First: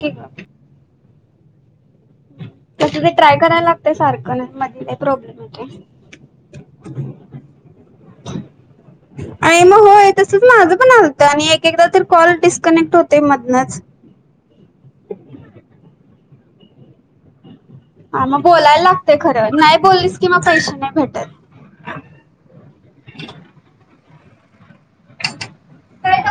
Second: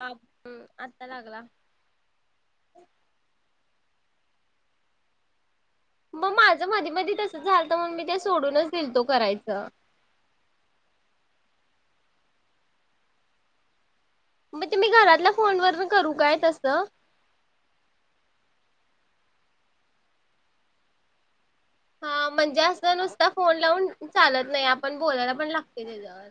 ठीक हम आहे. आत्ता लागला तसं ते ट्राय करायला लागतय सारखं ना मध्ये काही प्रॉब्लेम होते मग माझं मधी मधी तस झाल तर मग मी ते सोडूनच दिलतो करायच आणि मग होय तसंच माझं पण असतं आणि एक एकदा तर कॉल डिस्कनेक्ट होते मधन मग तेम्ही घरातल्या फोन वरन करू काय तस. हा मग बोलायला लागतय खरं नाही बोललीस कि मग पैसे नाही भेटत. हा म्हणजे असं नुसता फोन लावून चालत नाही आपण बोलायला पण लाग तय तेज्यावर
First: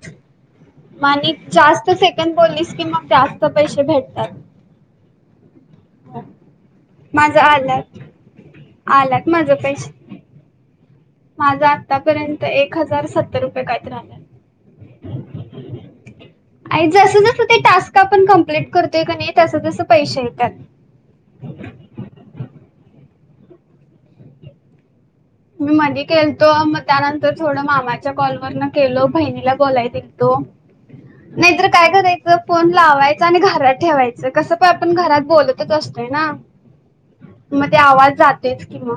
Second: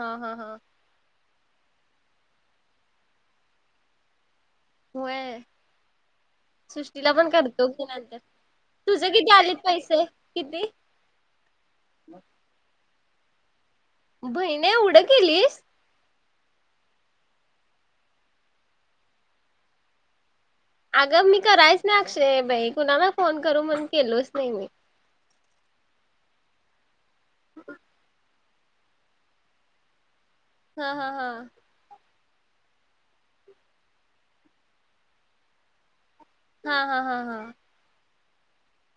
हा हा हा. म आणि जास्त सेकंद बोल्लीस की मग जास्त पैसे भेटत्यात. होय. सृष्टीला पण माझं करतो की आलात नंतर तुझं किती आलेत पैसे किती? माझ आतापर्यंत एक हजार सत्तर रुपये कायतरी. बहिणे येउढं केलीस. आणि जस जसं ते टास्क आपण कंप्लीट करतोय कनि तस तस पैसे येतात. अगं मी करायच नाही अक्षे बाई कुणाला फोन करू म्हणून केलोच नाही मी. मी मधी केलतो मग त्यानंतर थोडं मामाच्या कॉलवरन केलो बहिणीला बोलायदिल तो हा हा हा नाहीतर काय कराय च फोन लावायचा आणि घरात ठेवायचं कसं पण आपण घरात बोलतच असतो. ना हा हा हा हा. मग ते आवाज जातोयच कि म.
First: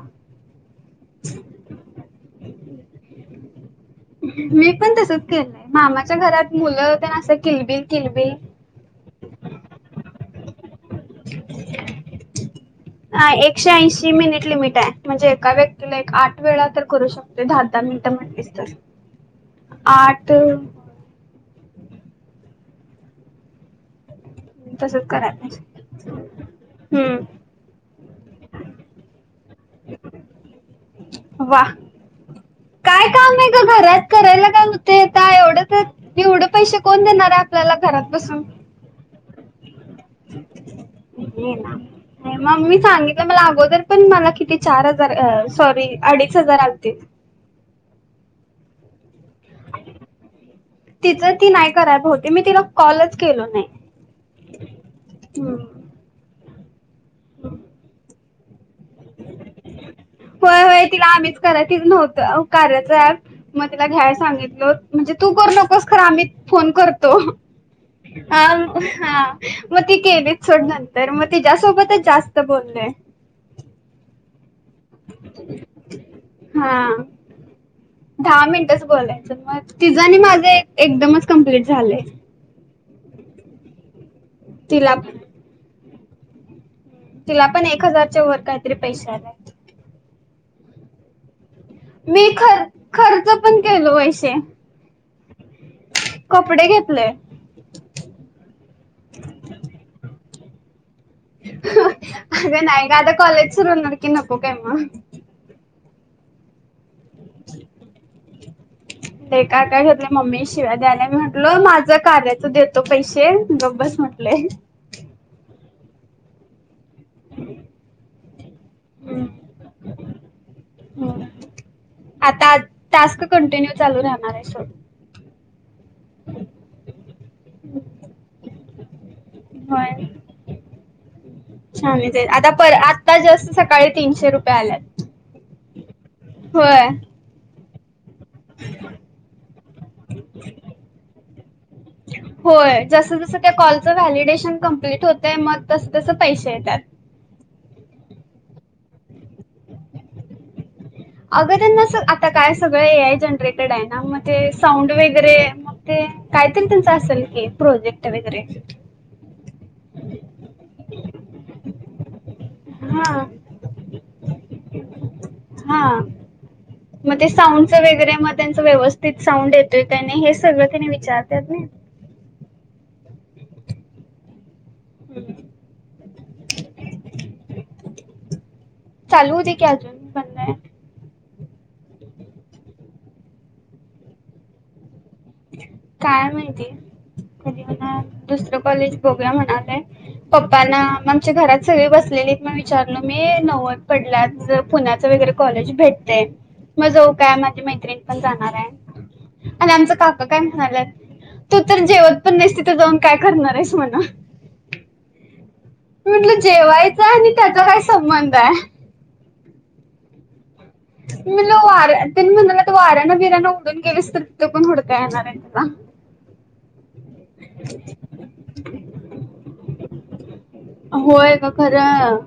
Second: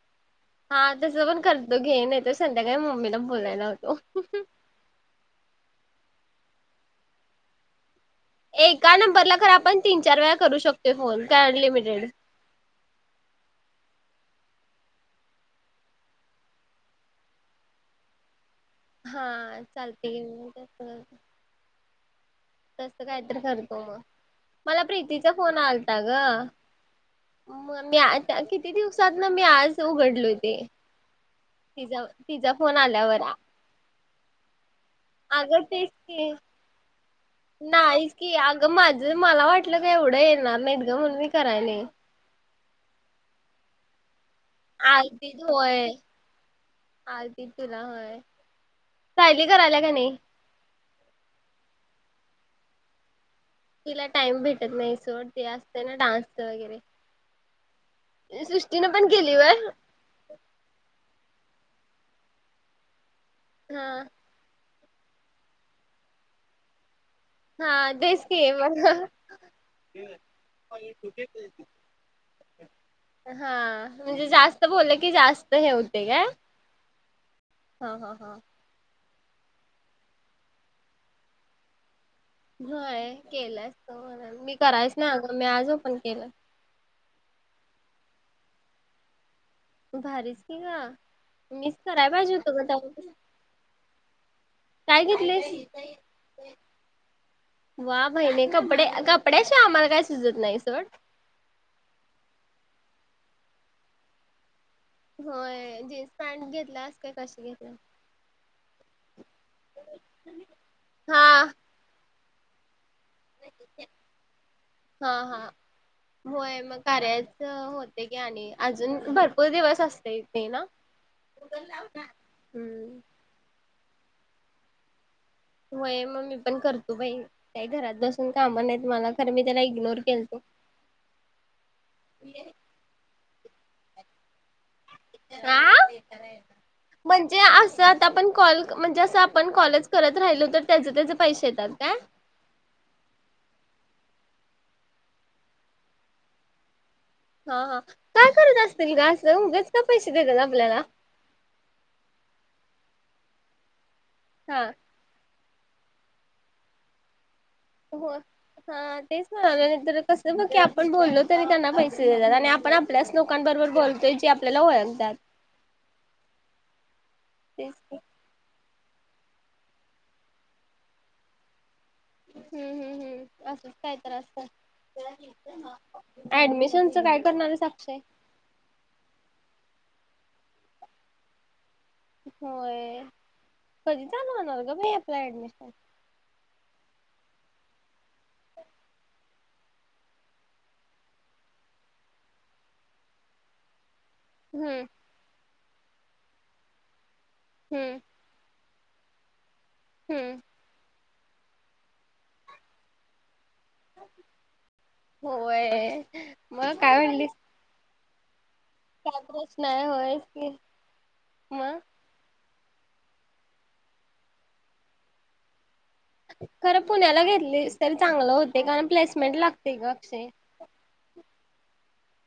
हा तस पण करतो घेन नाई तर संध्याकाळी मम्मीला बोलायला होतो. तसच केलं मामाच्या घरात मुलं तेन असत्यात किलबिल किलबिल एका नंबरला खर आपण तीन चार वेळा करू शकतो. हा एकशे ऐंशी. ती मिनिट लिमिट हाय म्हणजे एका व्यक्तीला एक आठ वेळा तर करू शकतोय दहा दहा मिनिट म्हणली हा चालते गे तस काहीतर करतो मग. मला तसंच प्रीतीचा करायला फोन पाहिजे आलता ग हम्म म मी आता किती दिवस सातन मी आज उघडलोय ते वा तिजा तिजा फोन काय आल्यावर. काम आहे ग घरात करायला काय होतंय ता अगं एवढेच तेच हायत की. एवढं पैसे कोण देणार ता आपल्याला घरात नाहीच की बसून. अगं माझं मला वाटलं का एवढं येणार नाहीत गं म्हणून मी करायले. मी सांगितलं मला अगोद तरी पण मला किती चार हजार आलतीत अ सॉरी होय अडीच हार आलते. आलतीत तुला होय. सायली करायल्या का नाही? तिच ती नाही करात होती मी तिला कॉलच केलो नाही तिला टाईम भेटत नाही सोड ते हम्म. असते ना डान्सच वगैरे. सृष्टीन पण केली व्हय. होय होय तिला आम्हीच कराय तिज नव्हतं कार्याच अँप मग हा तिला घ्याय सांगितलोत. म्हणजे तू करु नकोस खर आम्ही फोन करतो. हा तेच की आं मग हा मग ती केलीत सोड नंतर मग तिच्यासोबतच जास्त बो बोल्लोय. हा म्हणजे जास्त बोललं की जास्त हे होतय काय. हा हा हा हा. दहा मिनटच बोलायचं म तिझं आणि माझे एकदमच कमप्लीट झालेय. होय केलं असतं म्हणून मी करायच तिला ना अगं मी आजो पण केलं. तिला पण एक हजारच्या वर काहीतरी पैशे आल्यात. भारीच कि ग. मी ख खर्च पण केलो पैसे. काय घेतलीस? कपडे घेतले वा बहिणे कपडे कपड्या शिवाय आम्हाला काय सुजत नाही सोड. अग नाही ग आता कॉलेज सुरु होणार की नको काय मग. होय जीन्स पॅन्ट घेतल्यास काय कशी घेतल्यास? ते काय काय घेतलं मम्मी शिव्या द्यायल्या मी हा म्हंटल माझं कार्य च देतो पैसे गब्बस म्हटलय. हा हा. होय मग कार्याच होतय की आणि अजून हम्म. भरपूर दिवस असतय ते ना? आता हम्म. टास्क कंटिन्यू चालू राहणार आहे सोड. होय मग मी पण करतो बाई काही घरात बसून काम नाही मला खरं मी त्याला होय इग्नोर केलतो. [inaudible] छान आता पर आता जस्ट सकाळी तीनशे रुपये आल्यात. ह होय म्हणजे अस आपण कॉल म्हणजे असं आपण कॉलच करत राहिलो तर त्याचे त्याचे पैसे येतात का? जस जस त्या कॉलचं व्हॅलिडेशन कंप्लीट होते मग तस तस पैसे येतात. हा हा काय करत असतील ग अस? उगच का पैसे देतात आपल्याला. अगं त्यांना आता काय सगळं ए आय जनरेटेड आहे ना मग ते हा साऊंड वगैरे ते काहीतरी त्यांचं असेल की हो प्रोजेक्ट वगैरे. हा तेच म्हणाले नंतर कस मग की आपण बोललो तरी त्यांना पैसे दि आपण आपल्याच हां. लोकांबरोबर बोलतोय जे आपल्याला ओळखतात. हां. मग ते तेच साऊंडच की वगरे मग त्यांच व्यवस्थ साउंड येतोय काही नाही हे सगळं त्यांने विचारतात ना हम्म हम्म हम्म अस कायतर असतं ऍडमिशनच काय करणार आहे साक्षे चालू होते की अजून पण? होय कधी चालवणारग भ. काय म्हणती कधी मणा दुसर कॉलेज बघ. म्हणाय पप्पाना आमच्या घरात सगळे बसलेले मग विचारल मी नव्वद पडल्या हम्म पुण्याच वगैरे कॉलेज भेटते मग जाऊ काय माझी हम्म मैत्रिणी पण जाणार आहे आ. काय हम्म म्हणाल्यात तू तर जेवत पण नाहीस तिथे जाऊन काय करणार आहेस णा होय. म्हटल मग काय जेवायच म्हणलीस? आणि त्याच काय संबंध आहे. काय प्रश्न आहे होयस की मणला मग आर तिन महिन. वाऱ्यान विरां उडून गेलीस तर तिथकून उडता येणार आहे तला. खरं पुण्याला घेतली तरी चांगलं होते कारण प्लेसमेंट लागते का अक्षय. अ खरं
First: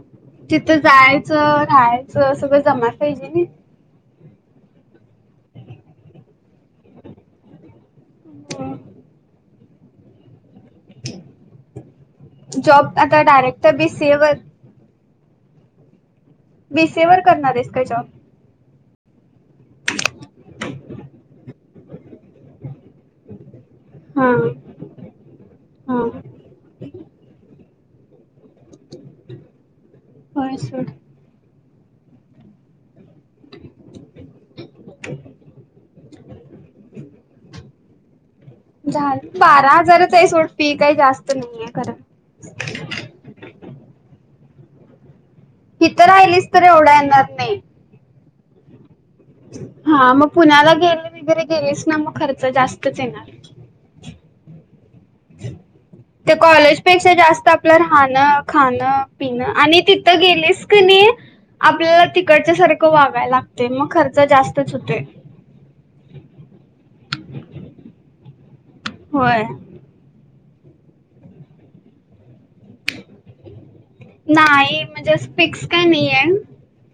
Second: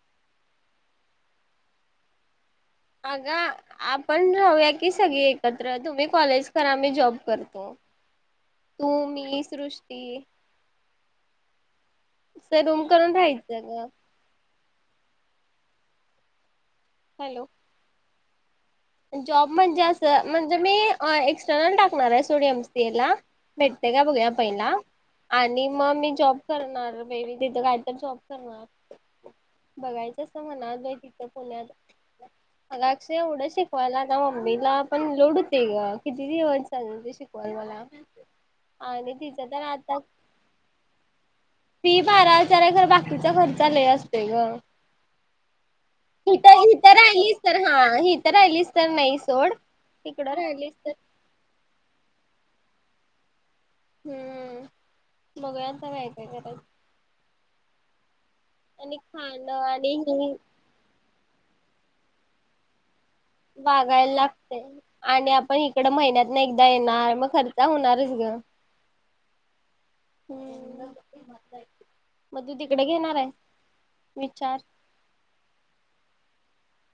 तिथं जायचं राहायचं सगळं जमा पाहिजे अगं आपण राहूया की सगळी एकत्र तुम्ही कॉलेज करा म जॉब करतो. हम्म तू मी सृष्टी रूम जॉब करून आता राहायचं डायरेक्ट ग बीसीए वर विसे वर हॅलो करणार आहेस काय जॉब जॉब म्हणजे असं म्हणजे मी एक्सटर्नल टाकणार आहे सोडियम सी ला भेटते का बघूया हा पहिला आणि मग हा मी जॉब करणार पहि म तिथं काय तर जॉब. बघायचं अस होय सोड मनाैतण्यातक्षय. शिकवायला आ मम्मीला पण लोड होते ग किती ज चालल ते शिकवायल मला आणि झा तिचं तर बारा आता हजारच आहे सोडपी काही. जास्त नाहीये खरं. फी बारा हजार आहे घर बाकीचा खर्चाल असते ग इीथं हित राहिलीस तर हित एवढा येणार राहिलीस तर नाही. हा हित राहिलीस तर नाही सोड. हा मग तिकडं राहिलीस पुण्याला तर गेले वगैरे गेलेस ना मग खर्च जास्तच येणार हम्म बघूया आता काय काय ते करायचं. कॉलेजपेक्षा जास्त आपलं राहणं खाणं पिणं आणि तिथं गेलेस क नाही आपल्याला तिकडच्या सारखं वाग. वागायला लागते आणि आपण इकडं महिन्यात ना एकदा येणार मग खर्च होणारच ग होय. हम्! मग तू तिकडे घेणार आहे? विचार नाही म्हणजे फिक्स का नाही आहे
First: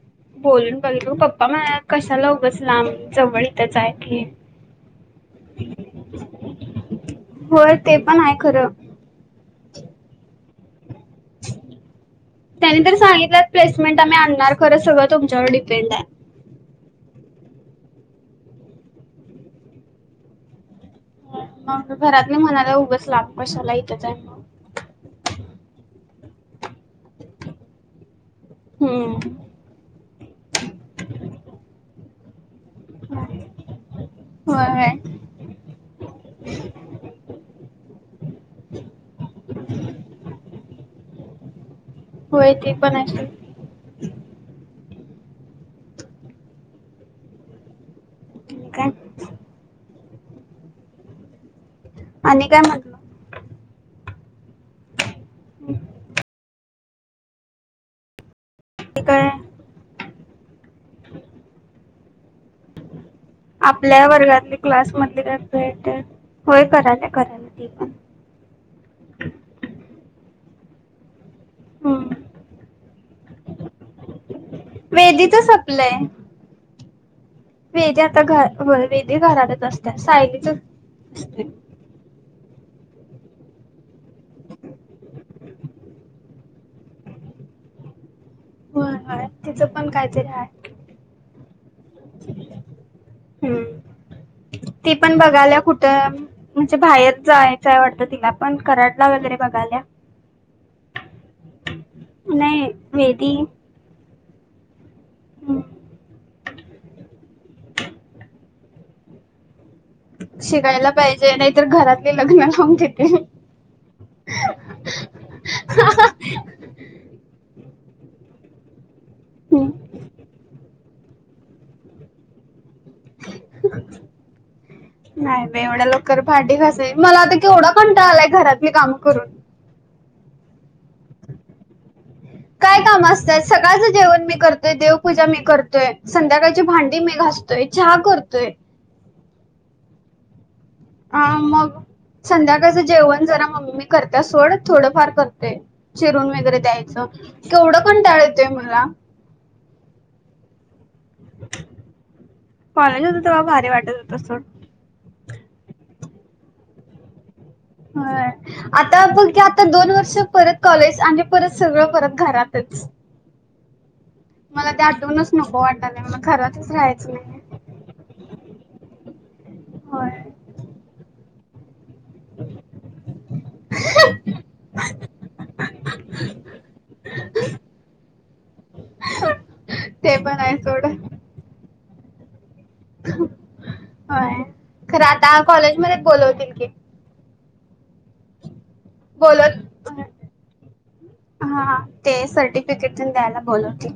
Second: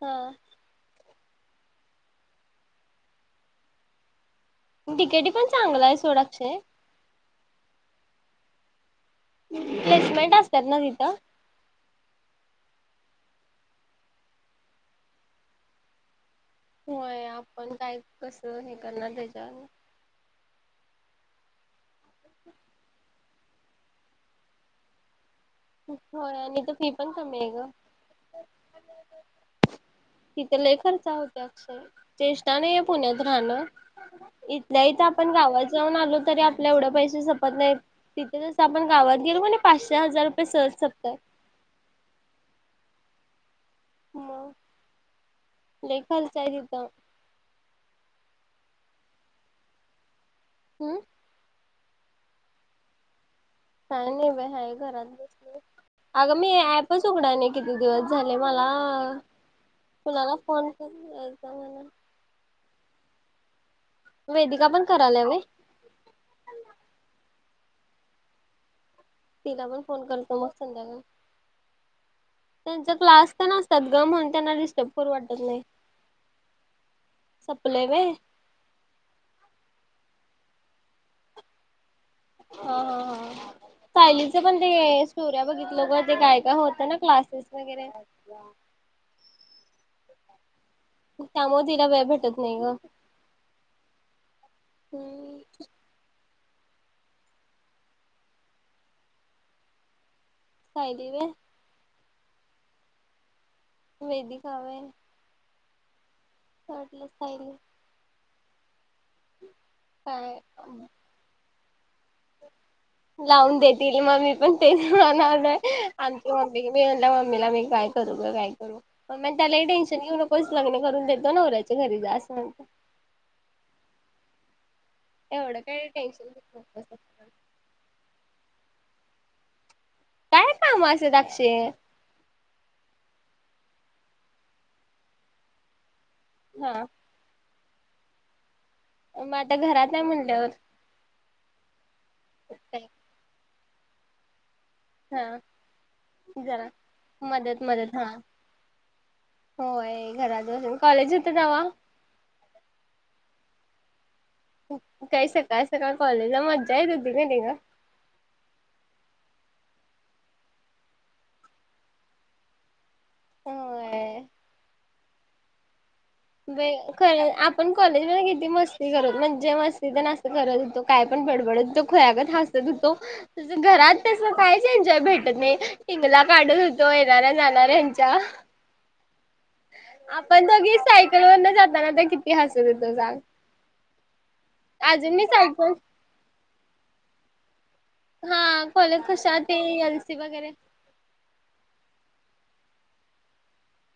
हा बोलून बघितलं पप्पा म्हणाल्यात कशाला उगाच जवळ इथच आहे की. तिकेटी पण चांगलं आहे सोड अक्षे. होय ते पण आहे खरं. प्लेसमेंट असतात ना तिथं? त्यानी तर सांगितलं प्लेसमेंट आम्ही आणणार खरं सगळं तुमच्यावर डिपेंड आहे. होय आपण काय कसं हे करणार त्याच्यावर. मग घरातले म्हणालेत उगंच लांब कशाला इथच आहे मग. हो आणि तर फी पण कमी आहे ग. हम्म तिथ लय खर्च होतोय अक्षे चे ष्टा नाही पुण्यात राहणं. इथल्या होय इथ आपण गावात जाऊन आलो तरी आपल्या एवढे पैसे संपत नाही. तिथे जस आपण गावात गेलो की नाय पाचशे हजार रुपये सहज संपत्यात. होय ते पण सोड. मग लय खर्च आहे तिथं. काय? हम. आणि काय म्हटलं? का नाही बाई हाय घरात बसलोय. अग मी ऍपच उघडा नाही किती दिवस झाले मला ते काय तुनाला फोन करून [unintelligible] आपल्या वर्गातली वेदिका पण क्लासमधली करायल्या तर व्हय भेटते होय कराले कराले. ती पण तिला पण फोन करतो मग संध्याकाळी. हम्म. त्यांचा क्लास तेन असतात गं म्हूणून त्यांना डिस्टर्ब करू वेदीच वाटत नाही. सपलंय सपलय वेदी व्हय आता घर वेदी घरातच असत्या सायलीच असते. हां हां हां. सायलीच पण ते स्टोर्या बघितलं ग ते काय काय होतं ना क्लासेस वगैरे. हो हाय तिचं पण काहीतरी आहे. त्यामूळ तिला वेळ भेटत नाही गं. हम्म ती पण बघायल्या कुठं म्हणजे बाहेर जायचंय वाटतं तिला पण कराडला वगैरे बघाल्या. सायली होय? नाही वेदी. वेदिका व्हय. हम्म. मला वाटलं सायली. [inaudible] शिकायला पाहिजे नाहीतर घरातले लग्न लावून देत लावून देतील म मी पण तेच म्हणायलोय आमची मम्मी कणी म्हणलं मम्मीला मी काय करू गं काय करू मम्मी म्हणत्या लय टेन्शन घेऊ नकोस लग्न करून देतो नवऱ्याच्या घरी जा असं म्हणत्या. [inaudible] नाही एवढं बाई एवढ्या काय लवकर टेन्शन भांडी घेऊ घासय. नकोस. मला आता केवढा पणता आलाय घरातली काम करून. काय काम असतात आक्षे? काय काम असतय सकाळचं जेवण मी करतोय, देवपूजा मी करतोय, संध्याकाळची हा भांडी मी घासतोय, चहा करतोय. मग आता घरात आहे म्हणल्यावर. अ मग काय संध्याकाळचं जेवण जरा मम्मी करत्या सोड. थोडंफार हा करतंय चिरून वगैरे जरा द्यायचं मदत केवढं मदत हा कंटाळा येतोय मला-‍- होय घरात बसून कॉलेज होत तेव्हा तवा भारी वाटत होतं. सोड त्यावेळी सकाळ सकाळ कॉलेजला मजा इथं होती कणी गं? ह् आता बघं की आता दोन वर्ष परत कॉलेज आणि परत सगळं परत घरातच [unintelligible] होय मला ते आठवूनच नको वाट होय खरं आपण कॉलेजमध्ये किती मस्ती करत मज्जा मस्ती तेण होय असं करत होतो काय पण बडब, गडद खुळ्या गत हसत होतो. तसं घरात तस काहीच एन्जॉय भेटत नाही डिगला काढत होतो येणाऱ्या जाणाऱ्या यांच्या [unintelligible] ते पण आहे सोडं पुन्हा जाताना तर किती मस्त होतो, सांग होय खरं अजून मी आता सायकल कॉलेज मध्ये बोलवतील की हा कॉलेज कशात ते बोलत एल सी वगैरे हा ते सरटि फिकेट तेच द्यायला बोलवतील?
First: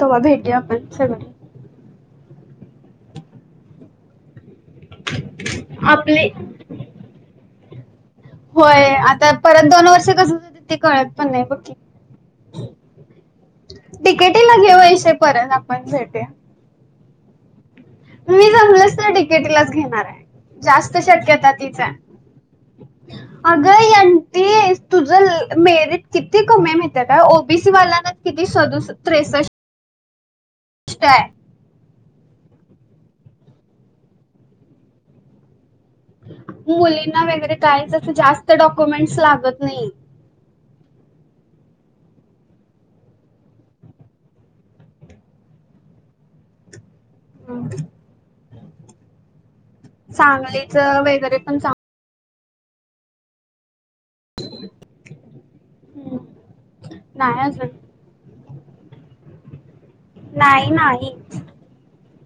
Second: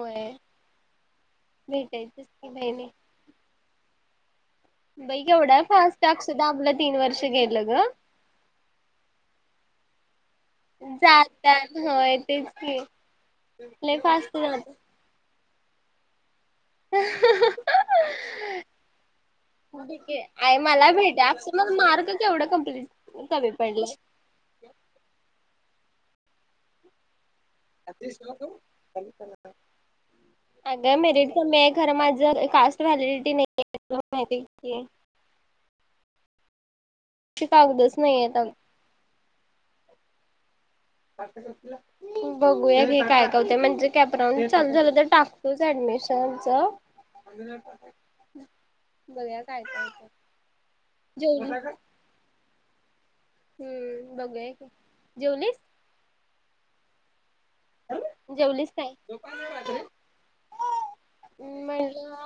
तेव्हा भेटूया आपण सगळे भेटायचीच की बहिणे बाई केवढ्या फास्ट अक्षदा आपलं तीन वर्ष गेलं गं होय आता परत दोन वर्ष तसचं जातात हो तेच कि तिकीटला घे वैशे पर्यंत आपण भेटूया मी [unintelligible] जमलंच तर डिकेटीलाच ठीक घेणार आहे एई मला जास्त भेटाय शक्यता अक्षदा तीच आहे मार्क केवढं कंप्लीट अगं एनटी तूझं मेरीट किती कमी आहं माहिती आहे काय ओबीसी वाल्याना किती सदूसष त्रेसष्ट अगं मेरीट आहे कमी आहं खरं माझं काॅसट व्हॅलिडिटी नाही आहे तूला माहिती आहे की नाही. मुलींना वगैरे कायचं असं नाहीयेत जास्त डॉक्युमेंट् लागत नाही. बघूया घे काय काय होतंय कॅपरान चालू झालं तर टाकतोच आडमि [inaudible] बघूया काय काय होतंय च वगैरे जेवली पण सांग हम्म बघूया घे जेवलीस? चांग नाही अजून जेवलीस काय? नाही नाही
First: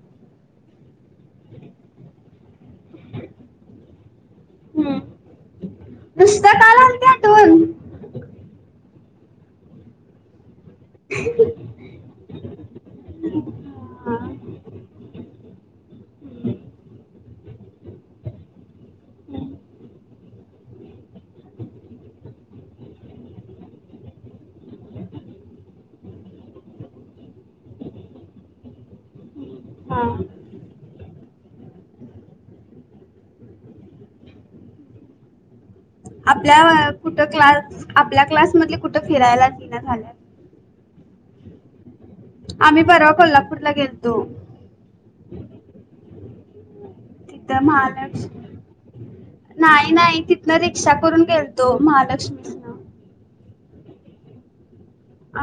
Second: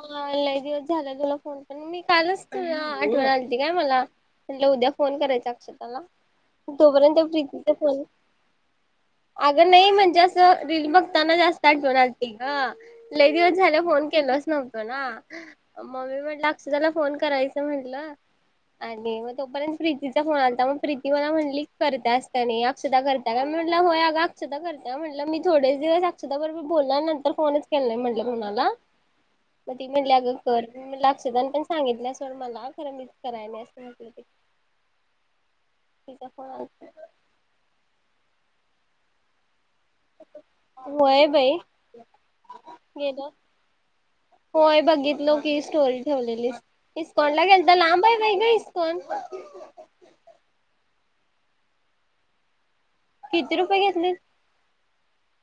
ह् लई दिवस झाला तुला फोन करून मी कालच तुला आठवण आलती काय मला म्हटलं उद्या हम्म. फोन करायचा अक्षताला नुसतं काल आलती तोपर्यंत आठवण प्रीतीच फोन अगं नाही म्हणजे असं रील बघताना जास्त आठवण आलती गं लई दिवस झालं फोन हा. केलोच नव्हतो ना म मी म्हटलं अक्षदाला फोन करायचं म्हंटलं आणि मग तोपर्यंत प्रीतीचा फोन आलता मग प्रीती मला म्हणं लीक करतीस काय नाही अक्षदा करतीया काय मी म्हटलं होय अगं अक्षदा करतीया म्हटलं मी थोडेच दिवस आक्षता बरोबर बोललो आणि नंतर फोनच केला नाही म्हटलं कोणाला मग ती हा. म्हटली अगं कर मी म्हणलं आ अक्षदान पण सांगितल्य सोड मला खरं मीच कराय नाही असं म्हटलं ते तिचा फोन आलता आपल्या कुठं क्लास आपल्या क्लास मधले कुठं फिरायलाच येईना झाल्यात. होय बाई आम्ही परवा गेल्यात कोल्हापूरला गेलतो होय बघितलं की स्टोरी ठेवलेली. तिथ महालक्ष्मी इस्कॉन नाही नाही तिथंन रिक्षा करून गेल तो महालक्ष्मी ना किती रुपये घेतली.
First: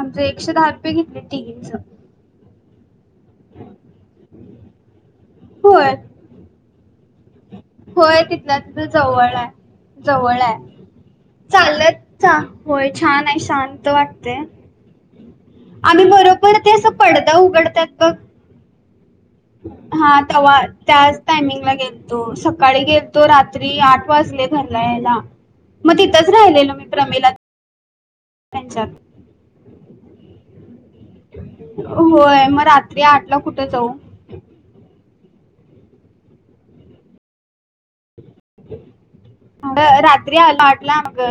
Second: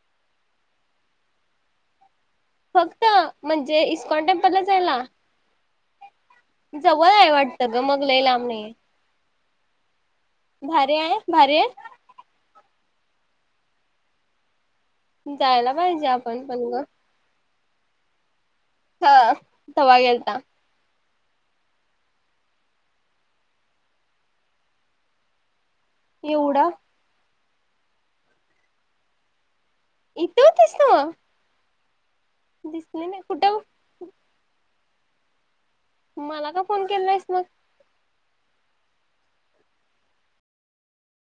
आमच एकशे दहा रुपये घेतले तिघींचं. फक्त म्हणजे इस्कॉन टेम्पलच जायला? होय. जवळय वाटतं ग मग होय लई लांब तिथल्या नाही. तिथं जवळ आहे जवळ आहे भारी आहे चालेत होय छान आहे शांत वाटते. जायला आम्ही पाहिजे आपण बरोबर पण ते गं अस पडदा उघडतात बघ हा तवा हा गेलता तवा त्या टायमिंग ला गेलतो सकाळी गेलतो रात्री आठ वाजले घरला यायला मग तिथंच एवढा राहिलेल मी प्रमिला त्यांच्यात इथ होतिस तू होय मग रात्री आठ ला कुठ जाऊ मला का फोन केला आहेस मग मग रात्री आलो आठला मग